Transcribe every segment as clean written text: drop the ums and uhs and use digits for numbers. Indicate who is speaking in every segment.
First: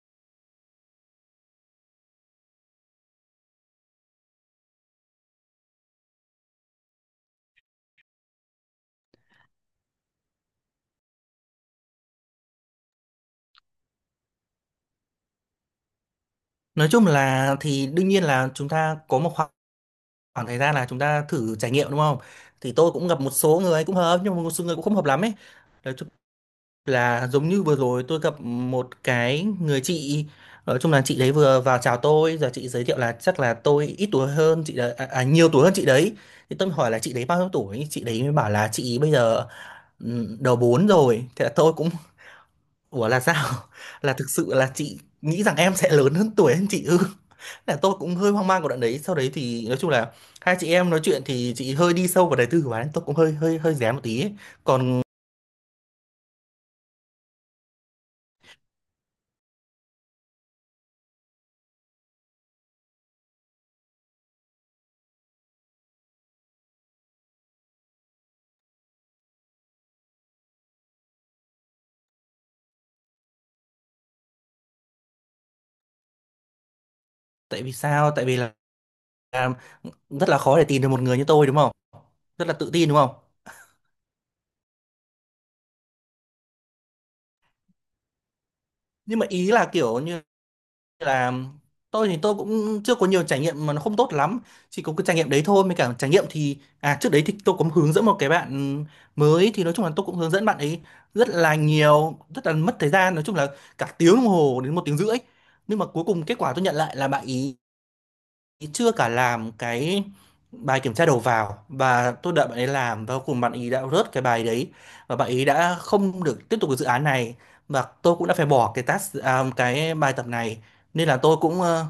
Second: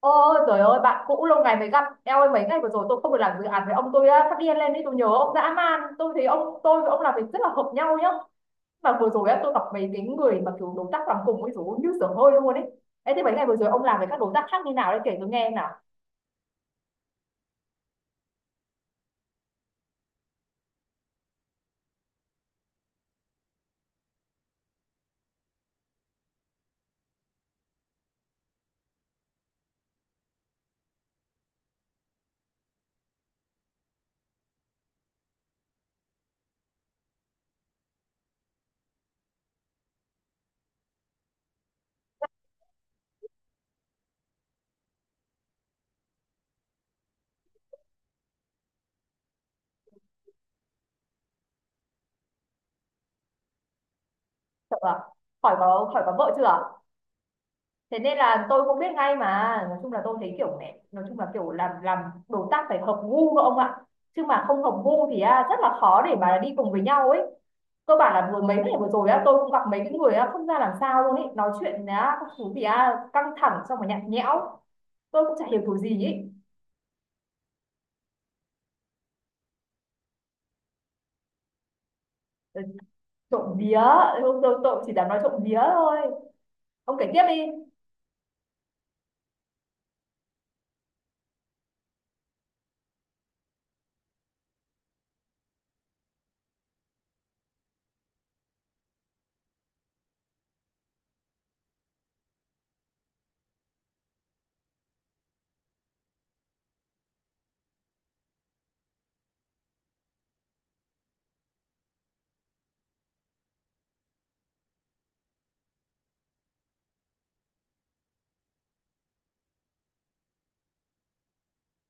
Speaker 1: Ôi trời ơi, bạn cũ lâu ngày mới gặp. Eo ơi, mấy ngày vừa rồi tôi không được làm dự án với ông. Tôi á, phát điên lên đi, tôi nhớ ông dã man. Tôi thấy ông, tôi với ông làm việc rất là hợp nhau nhá. Mà vừa rồi á, tôi gặp mấy cái người mà kiểu đối tác làm cùng ấy, dồi ôi, như sửa hơi luôn ấy. Ê thế mấy ngày vừa rồi ông làm với các đối tác khác như nào đấy, kể tôi nghe nào.
Speaker 2: Nói chung là thì đương nhiên là chúng ta có một khoảng thời gian là chúng ta thử trải nghiệm đúng không? Thì tôi cũng gặp một số người cũng hợp nhưng mà một số người cũng không hợp lắm ấy. Nói chung là giống như vừa rồi tôi gặp một cái người chị, nói chung là chị đấy vừa vào chào tôi giờ chị giới thiệu là chắc là tôi ít tuổi hơn chị đấy nhiều tuổi hơn chị đấy. Thì tôi hỏi là chị đấy bao nhiêu tuổi? Chị đấy mới bảo là chị bây giờ đầu 4 rồi. Thế là tôi cũng ủa là sao? Là thực sự là chị nghĩ rằng em sẽ lớn hơn tuổi hơn chị ư? Là tôi cũng hơi hoang mang của đoạn đấy. Sau đấy thì nói chung là hai chị em nói chuyện thì chị hơi đi sâu vào đời tư của bạn ấy. Tôi cũng hơi hơi hơi rén một tí ấy.
Speaker 1: Sợ à?
Speaker 2: Còn
Speaker 1: Khỏi có vợ chưa, thế nên là tôi cũng biết ngay mà. Nói chung là tôi thấy kiểu này, nói chung là kiểu làm đối tác phải hợp gu các ông ạ, chứ mà không hợp gu thì rất là khó để mà đi cùng với nhau ấy. Cơ bản là vừa mấy ngày vừa rồi á, tôi cũng gặp mấy cái người á không ra làm sao luôn ấy, nói chuyện á các thứ thì á căng thẳng xong rồi nhạt nhẽo, tôi cũng chả hiểu kiểu gì ấy.
Speaker 2: tại vì sao? Tại vì là rất là khó để tìm được một người như tôi đúng không? Rất là
Speaker 1: Ờ,
Speaker 2: tự tin đúng không?
Speaker 1: trộm vía, tôi chỉ dám nói trộm vía thôi, ông kể tiếp đi.
Speaker 2: Nhưng mà ý là kiểu như là tôi thì tôi cũng chưa có nhiều trải nghiệm mà nó không tốt lắm, chỉ có cái trải nghiệm đấy thôi mới cả trải nghiệm thì trước đấy thì tôi cũng hướng dẫn một cái bạn mới, thì nói chung là tôi cũng hướng dẫn bạn ấy rất là nhiều, rất là mất thời gian, nói chung là cả tiếng đồng hồ đến một tiếng rưỡi, nhưng mà cuối cùng kết quả tôi nhận lại là bạn ý chưa cả làm cái bài kiểm tra đầu vào, và tôi đợi bạn ấy làm và cuối cùng bạn ấy đã rớt cái bài đấy và bạn ấy đã không được tiếp tục cái dự án này, và tôi cũng đã phải bỏ cái cái bài tập này. Nên là tôi cũng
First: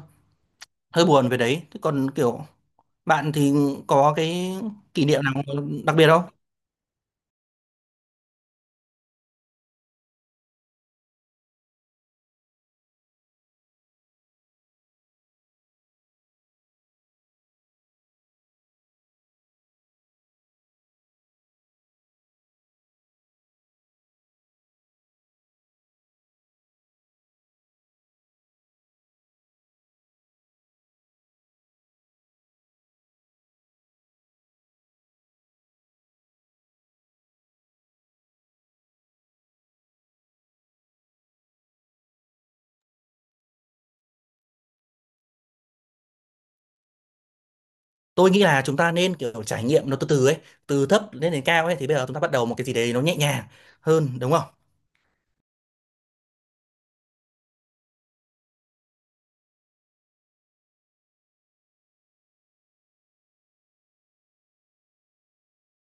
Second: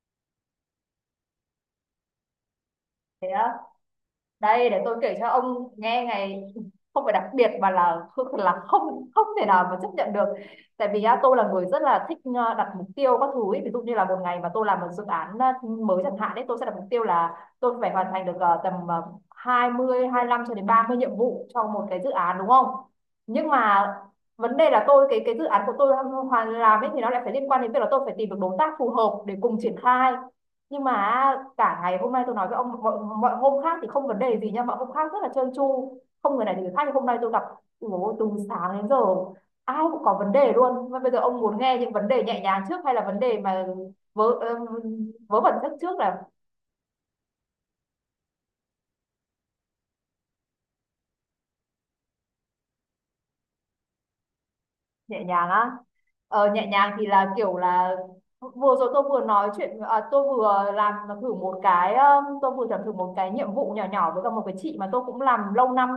Speaker 2: hơi buồn về đấy. Thế còn kiểu
Speaker 1: Thế
Speaker 2: bạn thì
Speaker 1: à,
Speaker 2: có cái
Speaker 1: đây để tôi
Speaker 2: kỷ
Speaker 1: kể
Speaker 2: niệm
Speaker 1: cho
Speaker 2: nào
Speaker 1: ông
Speaker 2: đặc
Speaker 1: nghe
Speaker 2: biệt không?
Speaker 1: ngày. Không phải đặc biệt mà là không không thể nào mà chấp nhận được. Tại vì á, tôi là người rất là thích đặt mục tiêu các thứ ý. Ví dụ như là một ngày mà tôi làm một dự án mới chẳng hạn đấy, tôi sẽ đặt mục tiêu là tôi phải hoàn thành được tầm 20 lăm cho đến 30 nhiệm vụ cho một cái dự án, đúng không. Nhưng mà vấn đề là tôi, cái dự án của tôi hoàn làm ấy, thì nó lại phải liên quan đến việc là tôi phải tìm được đối tác phù hợp để cùng triển khai. Nhưng mà cả ngày hôm nay tôi nói với ông, mọi hôm khác thì không vấn đề gì nha, mọi hôm khác rất là trơn tru, không người này thì người khác. Nhưng hôm nay tôi gặp, ủa, từ sáng đến giờ ai cũng có vấn đề luôn. Mà bây giờ ông muốn nghe những vấn đề nhẹ nhàng trước hay là vấn đề mà vớ vớ vẩn nhất trước? Là
Speaker 2: Tôi nghĩ là chúng ta nên kiểu trải nghiệm nó từ từ ấy, từ thấp lên đến cao ấy, thì bây giờ chúng ta bắt đầu một cái gì đấy nó nhẹ nhàng hơn đúng không?
Speaker 1: nhẹ nhàng á? Ờ, nhẹ nhàng thì là kiểu là vừa rồi tôi vừa nói chuyện, tôi vừa làm thử một cái, tôi vừa làm thử một cái nhiệm vụ nhỏ nhỏ với cả một cái chị mà tôi cũng làm lâu năm,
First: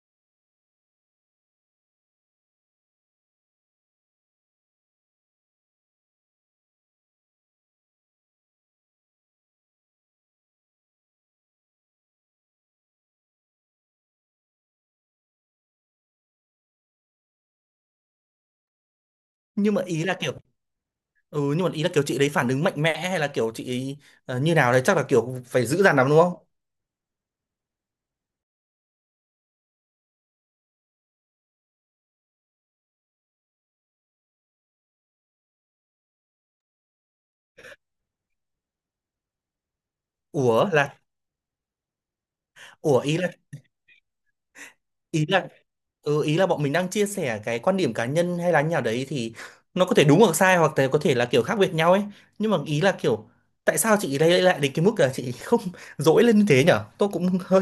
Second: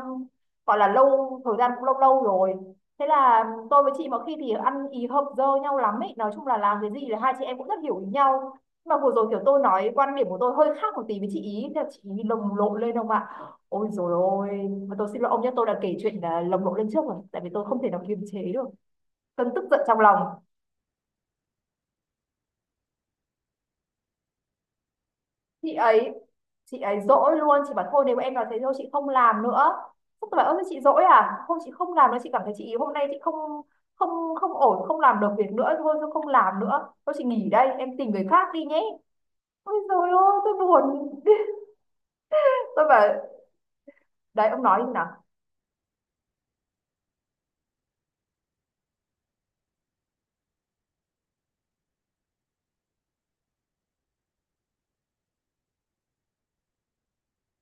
Speaker 1: gọi là lâu, thời gian cũng lâu lâu rồi. Thế là tôi với chị mà khi thì ăn ý hợp dơ nhau lắm ấy, nói chung là làm cái gì là hai chị em cũng rất hiểu ý nhau. Nhưng mà vừa rồi kiểu tôi nói quan điểm của tôi hơi khác một tí với chị ý, thế là chị ý lồng lộn lên không ạ. Ôi rồi ôi, mà tôi xin lỗi ông nhé, tôi đã kể chuyện là lồng lộn lên trước rồi, tại vì tôi không thể nào kiềm chế được cơn tức
Speaker 2: Nhưng
Speaker 1: giận
Speaker 2: mà
Speaker 1: trong
Speaker 2: ý là kiểu
Speaker 1: lòng.
Speaker 2: ừ, nhưng mà ý là kiểu chị đấy phản ứng mạnh mẽ hay là kiểu chị ấy như nào đấy, chắc là kiểu phải
Speaker 1: chị
Speaker 2: dữ dằn lắm
Speaker 1: ấy
Speaker 2: đúng không?
Speaker 1: chị ấy dỗi luôn. Chị bảo thôi nếu em nói thế, thôi chị không làm nữa. Tôi bảo ơ thế chị dỗi à. Không, chị không làm nữa, chị cảm thấy chị hôm nay chị không không không ổn, không làm được việc nữa, thôi tôi không làm nữa, tôi chị nghỉ đây, em tìm người khác đi nhé. Ôi rồi ôi, tôi
Speaker 2: Ủa là
Speaker 1: buồn. Tôi
Speaker 2: ủa
Speaker 1: bảo đấy, ông nói như nào.
Speaker 2: ý là ừ, ý là bọn mình đang chia sẻ cái quan điểm cá nhân hay là như nào đấy, thì nó có thể đúng hoặc sai hoặc là có thể là kiểu khác biệt nhau ấy. Nhưng mà ý là kiểu tại sao chị đây lại đến cái mức là chị không dỗi lên như thế nhở? Tôi cũng hơi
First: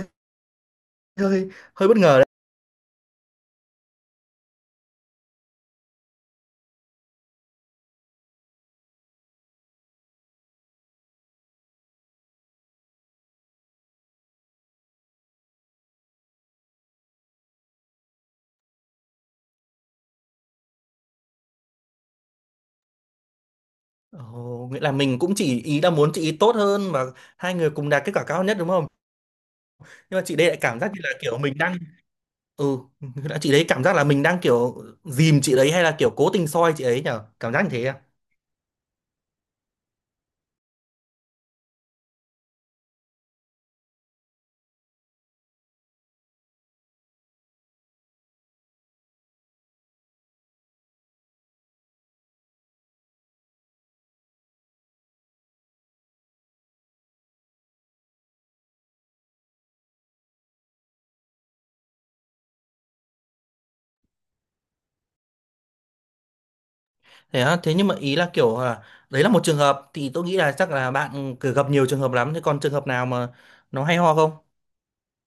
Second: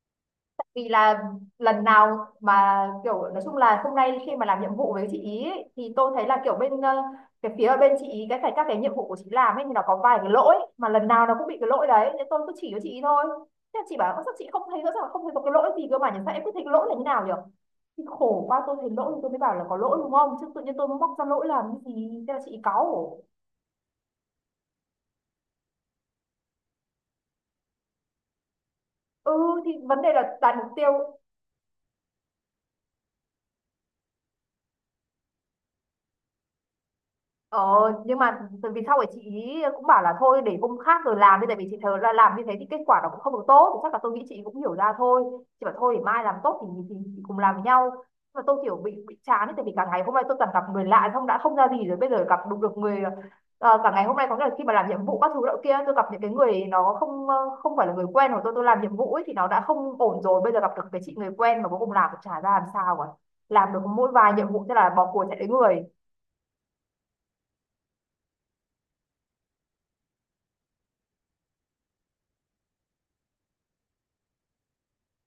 Speaker 1: Vì là
Speaker 2: hơi
Speaker 1: lần
Speaker 2: hơi bất ngờ
Speaker 1: nào
Speaker 2: đấy.
Speaker 1: mà kiểu, nói chung là hôm nay khi mà làm nhiệm vụ với chị ý ấy, thì tôi thấy là kiểu bên cái phía bên chị ý, cái các cái nhiệm vụ của chị làm ấy thì nó có vài cái lỗi mà lần nào nó cũng bị cái lỗi đấy, nên tôi cứ chỉ cho chị ý thôi. Thế là chị bảo "Ơ, sao chị không thấy, rõ ràng không thấy có cái lỗi gì cơ mà nhỉ, sao em cứ thấy cái lỗi là như nào nhỉ". Thì khổ quá, tôi thấy lỗi thì tôi mới bảo là có lỗi đúng không, chứ tự nhiên tôi móc ra lỗi làm cái gì. Thế là chị ý cáu.
Speaker 2: Ồ, nghĩa là mình cũng chỉ ý là muốn chị ý tốt hơn và hai người cùng đạt kết quả cao nhất đúng không?
Speaker 1: Ừ thì vấn đề
Speaker 2: Nhưng mà chị
Speaker 1: là
Speaker 2: đây
Speaker 1: đạt
Speaker 2: lại
Speaker 1: mục
Speaker 2: cảm giác
Speaker 1: tiêu.
Speaker 2: như là kiểu mình đang ừ đã chị đấy cảm giác là mình đang kiểu dìm chị đấy hay là kiểu cố tình soi chị ấy nhở, cảm
Speaker 1: Ờ,
Speaker 2: giác như thế à?
Speaker 1: nhưng mà từ vì sau ấy chị ý cũng bảo là thôi để hôm khác rồi làm đi, tại vì chị thờ là làm như thế thì kết quả nó cũng không được tốt, thì chắc là tôi nghĩ chị cũng hiểu ra thôi. Chị bảo thôi để mai làm tốt, thì cùng làm với nhau. Nhưng mà tôi kiểu bị chán ấy, tại vì cả ngày hôm nay tôi toàn gặp người lạ xong đã không ra gì rồi, bây giờ gặp đúng được người cả ngày hôm nay có nghĩa là khi mà làm nhiệm vụ các thứ đó kia tôi gặp những cái người nó không không phải là người quen của tôi làm nhiệm vụ ấy thì nó đã không ổn rồi, bây giờ gặp được cái chị người quen mà cuối cùng làm cũng chả ra làm sao cả, làm được mỗi vài nhiệm vụ thế là bỏ cuộc chạy đến người.
Speaker 2: Thế á, thế nhưng mà ý là kiểu là đấy là một trường hợp, thì tôi nghĩ là chắc là bạn cứ gặp nhiều trường hợp lắm, thế còn trường hợp nào mà nó hay ho không?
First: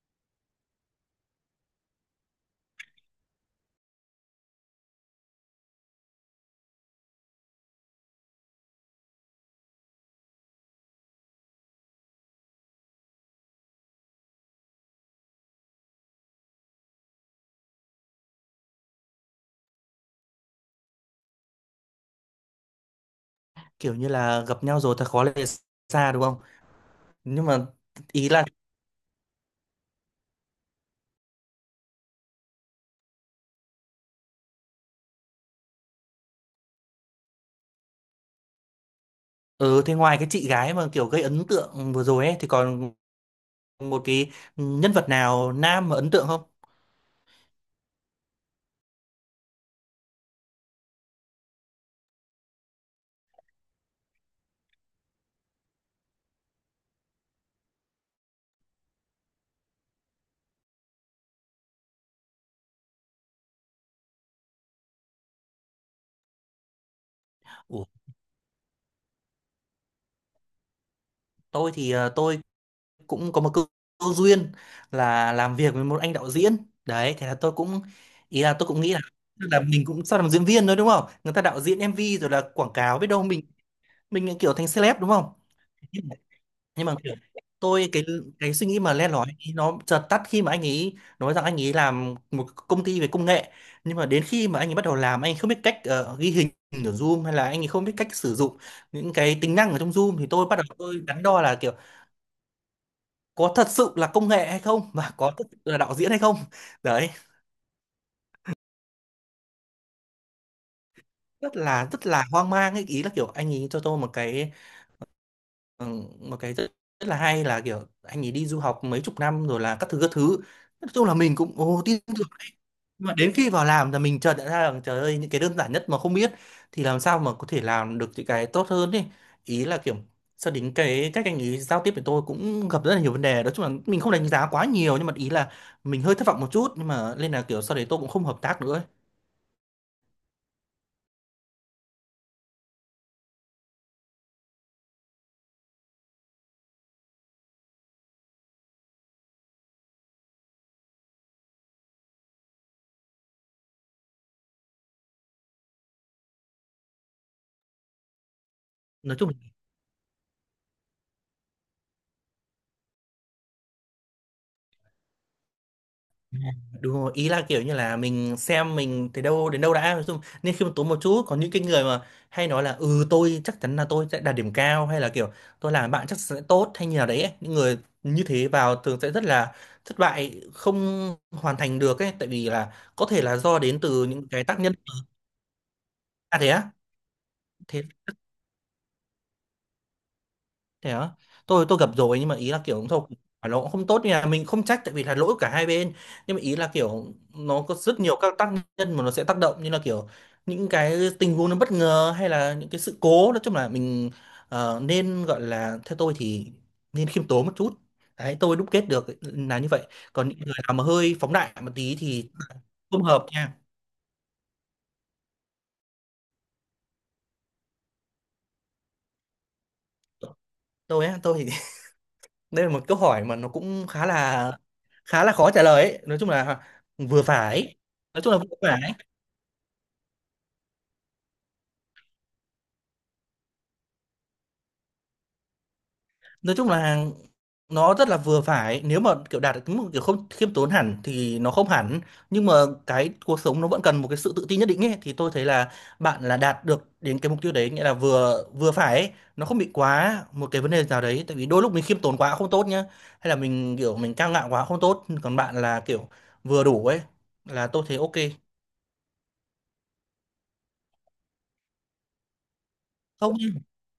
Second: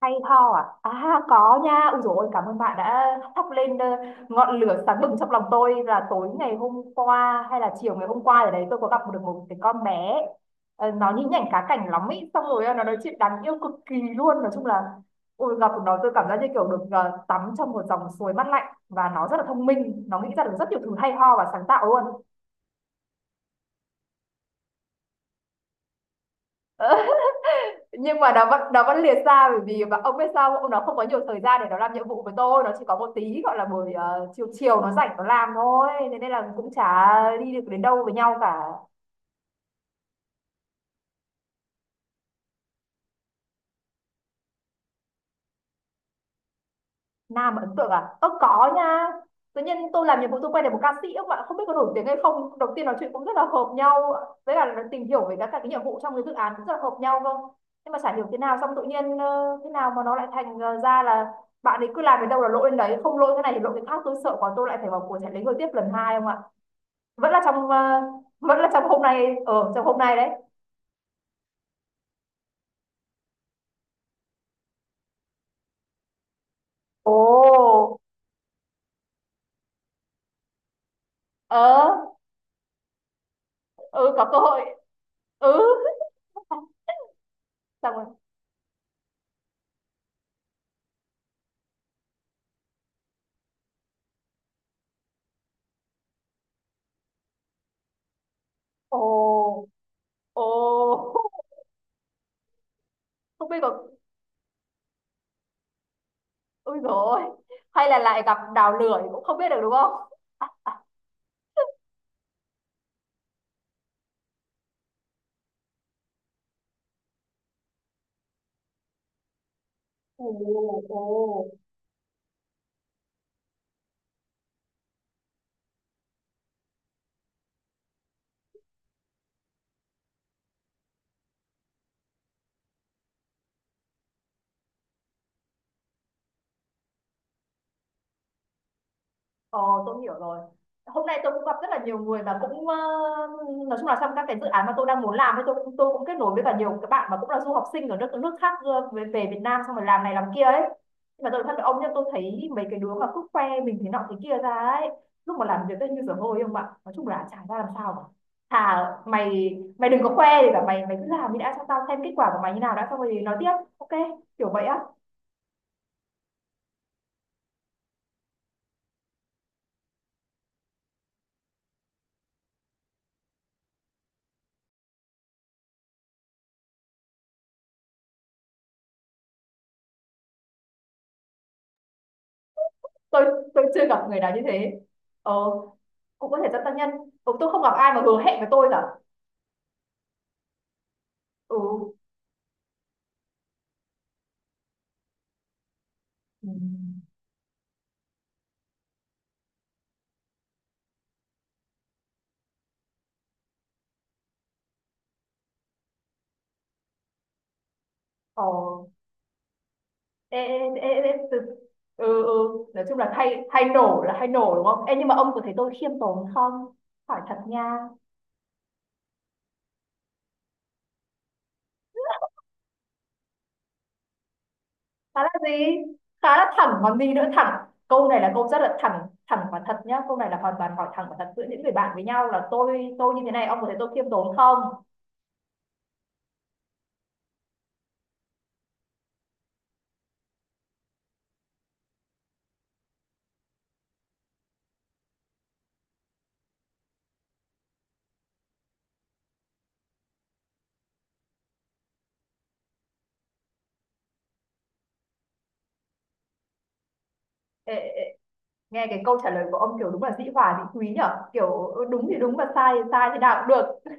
Speaker 1: Hay ho à? À có nha. Ui dồi ôi, cảm ơn bạn đã thắp lên ngọn lửa sáng bừng trong lòng tôi. Là tối ngày hôm qua hay là chiều ngày hôm qua ở đấy, tôi có gặp được một cái con bé. Ờ, nó nhí nhảnh cá cảnh lắm ý, xong rồi nó nói chuyện đáng yêu cực kỳ luôn. Nói chung là ôi gặp nó tôi cảm giác như kiểu được tắm trong một dòng suối mát lạnh, và nó rất là thông minh, nó nghĩ ra được rất nhiều thứ hay ho và sáng tạo luôn.
Speaker 2: Kiểu như là gặp nhau rồi thật khó lìa xa đúng không?
Speaker 1: Ờ,
Speaker 2: Nhưng mà
Speaker 1: nhưng
Speaker 2: ý
Speaker 1: mà nó
Speaker 2: là
Speaker 1: vẫn nó vẫn liệt ra, bởi vì và ông biết sao ông, nó không có nhiều thời gian để nó làm nhiệm vụ với tôi, nó chỉ có một tí gọi là buổi chiều chiều nó rảnh nó làm thôi, thế nên là cũng chả đi được đến đâu với nhau cả.
Speaker 2: ừ, thế ngoài cái chị gái mà kiểu gây ấn tượng vừa rồi ấy thì còn một cái nhân vật nào nam mà ấn tượng không?
Speaker 1: Nam ấn tượng à? Ơ có nha. Tự nhiên tôi làm nhiệm vụ tôi quay được một ca sĩ, các bạn không biết có nổi tiếng hay không. Đầu tiên nói chuyện cũng rất là hợp nhau. Với cả là tìm hiểu về các cái nhiệm vụ trong cái dự án cũng rất là hợp nhau, không? Nhưng mà chả hiểu thế nào xong tự nhiên thế nào mà nó lại thành ra là bạn ấy cứ làm đến đâu là lỗi đến đấy, không lỗi cái này thì lỗi cái khác, tôi sợ quá, tôi lại phải vào cuộc chạy lấy người tiếp lần hai không ạ? Vẫn là trong
Speaker 2: Ủa,
Speaker 1: vẫn là trong hôm nay, ở trong hôm nay đấy.
Speaker 2: tôi cũng có một câu duyên là làm việc với một anh đạo diễn
Speaker 1: Ồ,
Speaker 2: đấy, thế là tôi cũng ý là tôi cũng nghĩ là tức là mình cũng sao làm diễn viên thôi đúng không, người ta đạo diễn
Speaker 1: ờ,
Speaker 2: MV rồi là quảng cáo, biết đâu mình
Speaker 1: ừ
Speaker 2: mình
Speaker 1: có
Speaker 2: lại
Speaker 1: cơ
Speaker 2: kiểu
Speaker 1: hội.
Speaker 2: thành celeb đúng không?
Speaker 1: Ừ,
Speaker 2: nhưng mà nhưng mà kiểu tôi
Speaker 1: xong rồi.
Speaker 2: cái suy nghĩ mà len lỏi ấy, nó chợt tắt khi mà anh ấy nói rằng anh ấy làm một công ty về công nghệ. Nhưng mà đến khi mà anh ấy bắt đầu làm, anh ấy không biết cách ghi hình ở Zoom, hay là anh ấy không biết cách sử dụng những cái tính
Speaker 1: Ồ,
Speaker 2: năng ở trong Zoom, thì tôi
Speaker 1: ồ.
Speaker 2: bắt đầu tôi đắn đo là kiểu
Speaker 1: Không
Speaker 2: có
Speaker 1: biết
Speaker 2: thật
Speaker 1: có.
Speaker 2: sự là công nghệ hay không và có thật sự là đạo diễn hay không.
Speaker 1: Ôi
Speaker 2: Đấy,
Speaker 1: rồi, hay là lại gặp đào lưỡi cũng không biết được đúng không.
Speaker 2: rất là hoang mang ấy, ý là kiểu anh ấy cho tôi một cái rất là hay là, kiểu, anh ấy đi du học mấy chục năm rồi là các thứ, các
Speaker 1: Ồ,
Speaker 2: thứ. Nói chung là mình
Speaker 1: ồ.
Speaker 2: cũng, ồ, tin tưởng ấy. Nhưng mà đến khi vào làm là mình chợt nhận ra rằng trời ơi, những cái đơn giản nhất mà không biết thì làm sao mà có thể làm được những cái tốt hơn ấy. Ý là kiểu sau đến cái cách anh ấy giao tiếp với tôi cũng gặp rất là nhiều vấn đề. Nói chung là mình không đánh giá quá nhiều nhưng mà ý là mình hơi thất vọng một chút, nhưng mà nên là kiểu sau đấy tôi cũng không hợp tác nữa ấy.
Speaker 1: Ờ, tôi hiểu rồi. Hôm nay tôi cũng gặp rất là nhiều người mà cũng nói chung là trong các cái dự án mà tôi đang muốn làm ấy, tôi cũng, tôi cũng kết nối với cả nhiều các bạn mà cũng là du học sinh ở nước nước khác về, về Việt Nam xong rồi làm này làm kia ấy. Nhưng mà tôi nói thật với ông, nhưng tôi thấy mấy cái đứa mà cứ khoe mình thế nọ thế kia ra ấy, lúc mà làm việc ấy như dở hơi không ạ. Nói chung là chả ra làm sao cả. Thà
Speaker 2: Nói chung
Speaker 1: mày, đừng có khoe thì cả mày, cứ làm đi đã, cho tao xem kết quả của mày như nào đã, xong rồi nói tiếp. Ok, kiểu vậy á.
Speaker 2: đúng rồi, ý là kiểu như là mình xem mình thấy đâu đến đâu đã, nói chung nên khiêm tốn một chút. Có những cái người mà hay nói là ừ tôi chắc chắn là tôi sẽ đạt điểm cao hay là kiểu tôi làm bạn chắc sẽ tốt hay như nào đấy ấy, những người như thế vào thường sẽ rất là thất bại, không hoàn thành được ấy, tại vì là có thể
Speaker 1: Tôi
Speaker 2: là do
Speaker 1: tôi
Speaker 2: đến
Speaker 1: chưa gặp
Speaker 2: từ
Speaker 1: người
Speaker 2: những
Speaker 1: nào như
Speaker 2: cái tác nhân.
Speaker 1: thế. Ờ, cũng
Speaker 2: Ra
Speaker 1: có
Speaker 2: thế
Speaker 1: thể dẫn
Speaker 2: á,
Speaker 1: tăng nhân. Ừ, tôi không gặp
Speaker 2: thế
Speaker 1: ai mà hứa hẹn với tôi cả.
Speaker 2: thế á, tôi gặp
Speaker 1: Ừ.
Speaker 2: rồi, nhưng mà ý là kiểu thôi phải nó cũng không tốt nha, mình không trách tại vì là lỗi của cả hai bên. Nhưng mà
Speaker 1: Ừ.
Speaker 2: ý là kiểu nó có rất nhiều các tác nhân mà nó sẽ tác động, như là kiểu những cái tình huống nó bất ngờ hay là những cái sự cố, nói chung là mình nên gọi là theo tôi thì nên khiêm tốn một chút, đấy
Speaker 1: Ờ.
Speaker 2: tôi đúc kết được là như vậy. Còn
Speaker 1: Ê,
Speaker 2: những người
Speaker 1: ê,
Speaker 2: nào mà
Speaker 1: ê, ê,
Speaker 2: hơi
Speaker 1: ê,
Speaker 2: phóng
Speaker 1: từ...
Speaker 2: đại một tí
Speaker 1: Ừ,
Speaker 2: thì
Speaker 1: ừ. Nói chung
Speaker 2: không
Speaker 1: là
Speaker 2: hợp
Speaker 1: hay,
Speaker 2: nha.
Speaker 1: hay nổ là hay nổ đúng không em, nhưng mà ông có thấy tôi khiêm tốn không, hỏi thật nha.
Speaker 2: Tôi thì đây là một câu hỏi mà nó cũng khá là
Speaker 1: Khá
Speaker 2: khá
Speaker 1: là
Speaker 2: là khó trả
Speaker 1: gì?
Speaker 2: lời ấy. Nói chung
Speaker 1: Khá là
Speaker 2: là
Speaker 1: thẳng còn gì
Speaker 2: vừa
Speaker 1: nữa, thẳng,
Speaker 2: phải,
Speaker 1: câu này
Speaker 2: nói
Speaker 1: là
Speaker 2: chung là
Speaker 1: câu
Speaker 2: vừa
Speaker 1: rất là
Speaker 2: phải,
Speaker 1: thẳng, thẳng và thật nhá, câu này là hoàn toàn hỏi thẳng và thật giữa những người bạn với nhau, là tôi, như thế này ông có thấy tôi khiêm tốn không.
Speaker 2: nói chung là nó rất là vừa phải, nếu mà kiểu đạt được một kiểu không khiêm tốn hẳn thì nó không hẳn. Nhưng mà cái cuộc sống nó vẫn cần một cái sự tự tin nhất định ấy, thì tôi thấy là bạn là đạt được đến cái mục tiêu đấy, nghĩa là vừa vừa phải ấy. Nó không bị quá một cái vấn đề nào đấy, tại vì đôi lúc mình khiêm tốn quá cũng không tốt nhá, hay là mình kiểu mình cao ngạo quá cũng không tốt, còn bạn là kiểu vừa đủ ấy, là
Speaker 1: Ê, ê,
Speaker 2: tôi thấy
Speaker 1: ê,
Speaker 2: ok.
Speaker 1: nghe cái câu trả lời của ông kiểu đúng là dĩ hòa vi quý nhở, kiểu ừ, đúng thì đúng và sai thì
Speaker 2: không
Speaker 1: nào cũng được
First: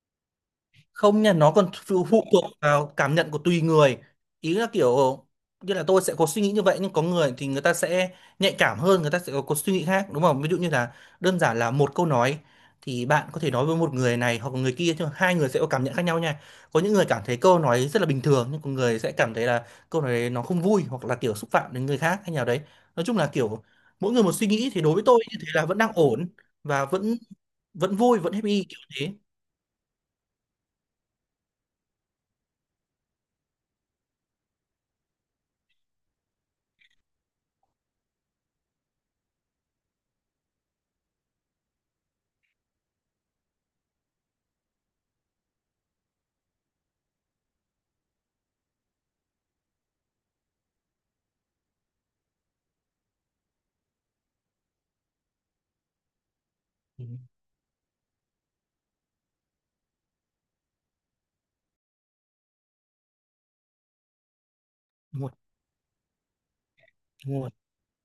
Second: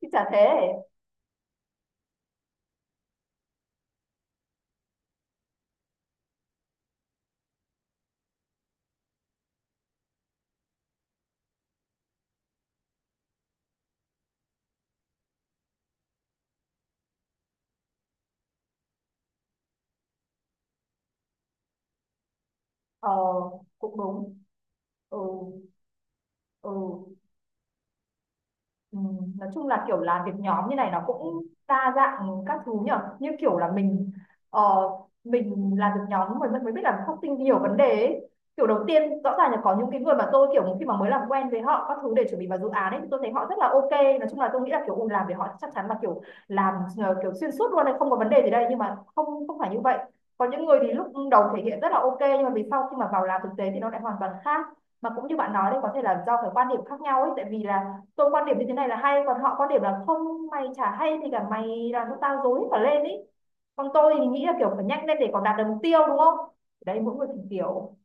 Speaker 1: chứ chả thế.
Speaker 2: không nha, nó còn phụ phụ thuộc vào cảm nhận của tùy người. Ý là kiểu như là tôi sẽ có suy nghĩ như vậy nhưng có người thì người ta sẽ nhạy cảm hơn, người ta sẽ có suy nghĩ khác đúng không? Ví dụ như là đơn giản là một câu nói thì bạn có thể nói với một người này hoặc người kia nhưng hai người sẽ có cảm nhận khác nhau nha. Có những người cảm thấy câu nói rất là bình thường, nhưng có người sẽ cảm thấy là câu nói đấy nó không vui hoặc là kiểu xúc phạm đến người khác hay nào đấy, nói
Speaker 1: Ờ,
Speaker 2: chung là kiểu
Speaker 1: cũng
Speaker 2: mỗi người một
Speaker 1: đúng.
Speaker 2: suy nghĩ, thì đối với
Speaker 1: Ừ,
Speaker 2: tôi như thế là vẫn đang ổn
Speaker 1: ừ.
Speaker 2: và vẫn vẫn vui vẫn happy kiểu thế.
Speaker 1: Nói chung là kiểu làm việc nhóm như này nó cũng đa dạng các thứ nhở, như kiểu là mình ờ, mình làm việc nhóm mình mới biết là phát sinh nhiều vấn đề ấy. Kiểu đầu tiên rõ ràng là có những cái người mà tôi kiểu khi mà mới làm quen với họ các thứ để chuẩn bị vào dự án ấy, thì tôi thấy họ rất là ok. Nói chung là tôi nghĩ là kiểu ừ, làm với họ chắc chắn là kiểu làm kiểu xuyên suốt luôn này, không có vấn đề gì đây. Nhưng mà không, phải như vậy. Có những người thì lúc đầu thể hiện rất là ok nhưng mà vì sau khi mà vào làm thực tế thì nó lại hoàn toàn khác. Mà cũng như bạn nói đấy, có thể là do cái quan điểm khác
Speaker 2: Ừ,
Speaker 1: nhau ấy, tại vì là tôi quan điểm như thế này là hay, còn họ quan điểm là không, mày chả hay thì cả mày làm cho tao rối cả lên ý. Còn tôi thì nghĩ là kiểu phải nhanh lên
Speaker 2: đúng
Speaker 1: để
Speaker 2: rồi,
Speaker 1: còn đạt được mục tiêu đúng không. Đấy, mỗi người thì
Speaker 2: đúng rồi.
Speaker 1: kiểu.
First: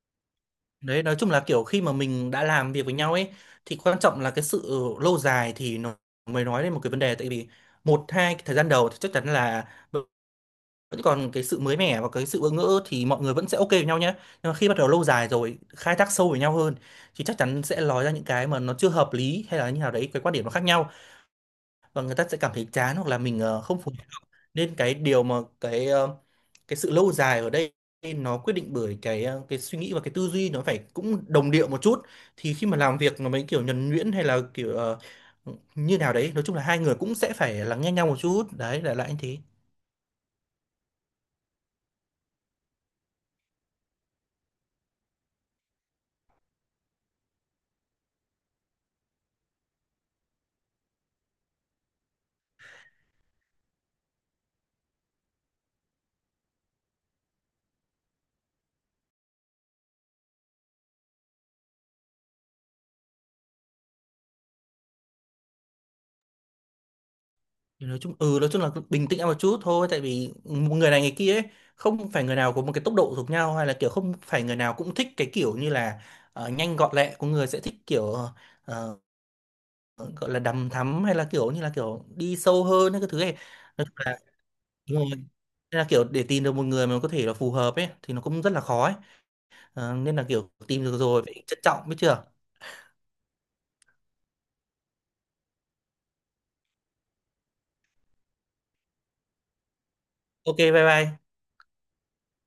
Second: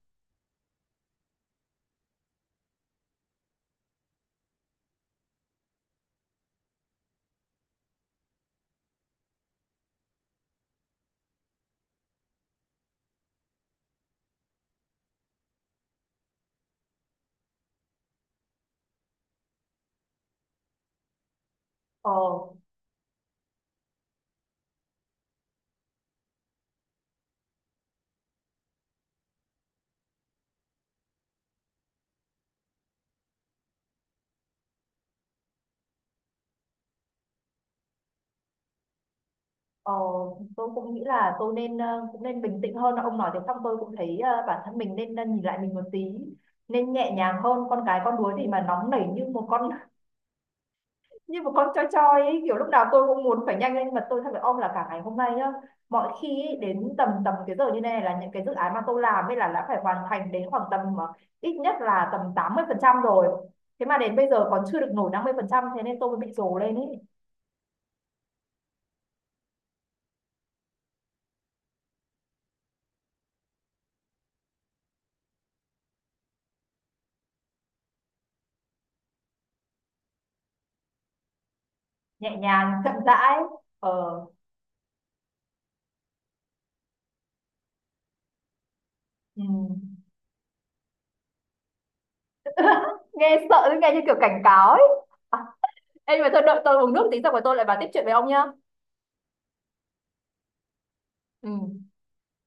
Speaker 2: Đấy, nói chung là kiểu khi mà mình đã làm việc với nhau ấy thì quan trọng là cái sự lâu dài, thì nó mới nói lên một cái vấn đề, tại vì một hai cái thời gian đầu thì chắc chắn là vẫn còn cái sự mới mẻ và cái sự bỡ ngỡ thì mọi người vẫn sẽ ok với nhau nhé. Nhưng mà khi bắt đầu lâu dài rồi, khai thác sâu với nhau hơn thì chắc chắn sẽ nói ra những cái mà nó chưa hợp lý hay là như nào đấy, cái quan điểm nó khác nhau, và
Speaker 1: Ờ.
Speaker 2: người ta sẽ cảm thấy chán hoặc là mình không phù. Nên cái điều mà cái sự lâu dài ở đây nó quyết định bởi cái suy nghĩ và cái tư duy nó phải cũng đồng điệu một chút, thì khi mà làm việc nó mới kiểu nhuần nhuyễn hay là kiểu như nào đấy, nói chung là hai người cũng sẽ phải lắng nghe nhau một chút, đấy là lại anh thế.
Speaker 1: Ờ, tôi cũng nghĩ là tôi nên cũng nên bình tĩnh hơn. Ông nói thế xong tôi cũng thấy bản thân mình nên nhìn lại mình một tí, nên nhẹ nhàng hơn con cái con đuối, thì mà nóng nảy như một con, choi choi ấy, kiểu lúc nào tôi cũng muốn phải nhanh lên. Mà tôi thật phải ôm là cả ngày hôm nay nhá, mọi khi ấy, đến tầm tầm cái giờ như này là những cái dự án mà tôi làm ấy là đã phải hoàn thành đến khoảng tầm ít nhất là tầm 80% rồi, thế mà đến bây giờ còn chưa được nổi 50%, thế nên tôi mới bị rồ lên ấy.
Speaker 2: Thì nói chung ừ, nói chung là bình tĩnh một chút thôi, tại vì người này người kia ấy, không phải người nào có một cái tốc độ giống nhau hay là kiểu không phải người nào cũng thích cái kiểu như là nhanh gọn lẹ, có người sẽ thích kiểu ờ, gọi là đằm thắm hay là kiểu như là kiểu đi
Speaker 1: Nhẹ
Speaker 2: sâu
Speaker 1: nhàng
Speaker 2: hơn
Speaker 1: chậm
Speaker 2: hay cái thứ này,
Speaker 1: rãi.
Speaker 2: nói chung là
Speaker 1: Ờ.
Speaker 2: đúng rồi. Nên là kiểu để tìm được một người mà có thể là phù hợp ấy thì nó cũng rất là khó ấy.
Speaker 1: Ừ.
Speaker 2: Ờ, nên là kiểu tìm được rồi phải trân trọng biết chưa.
Speaker 1: Nghe sợ, nghe như kiểu cảnh cáo ấy. À, ê, nhưng mà thôi đợi tôi uống nước tí xong rồi tôi lại vào tiếp chuyện với ông nhá.
Speaker 2: Ok bye bye.
Speaker 1: Ừ.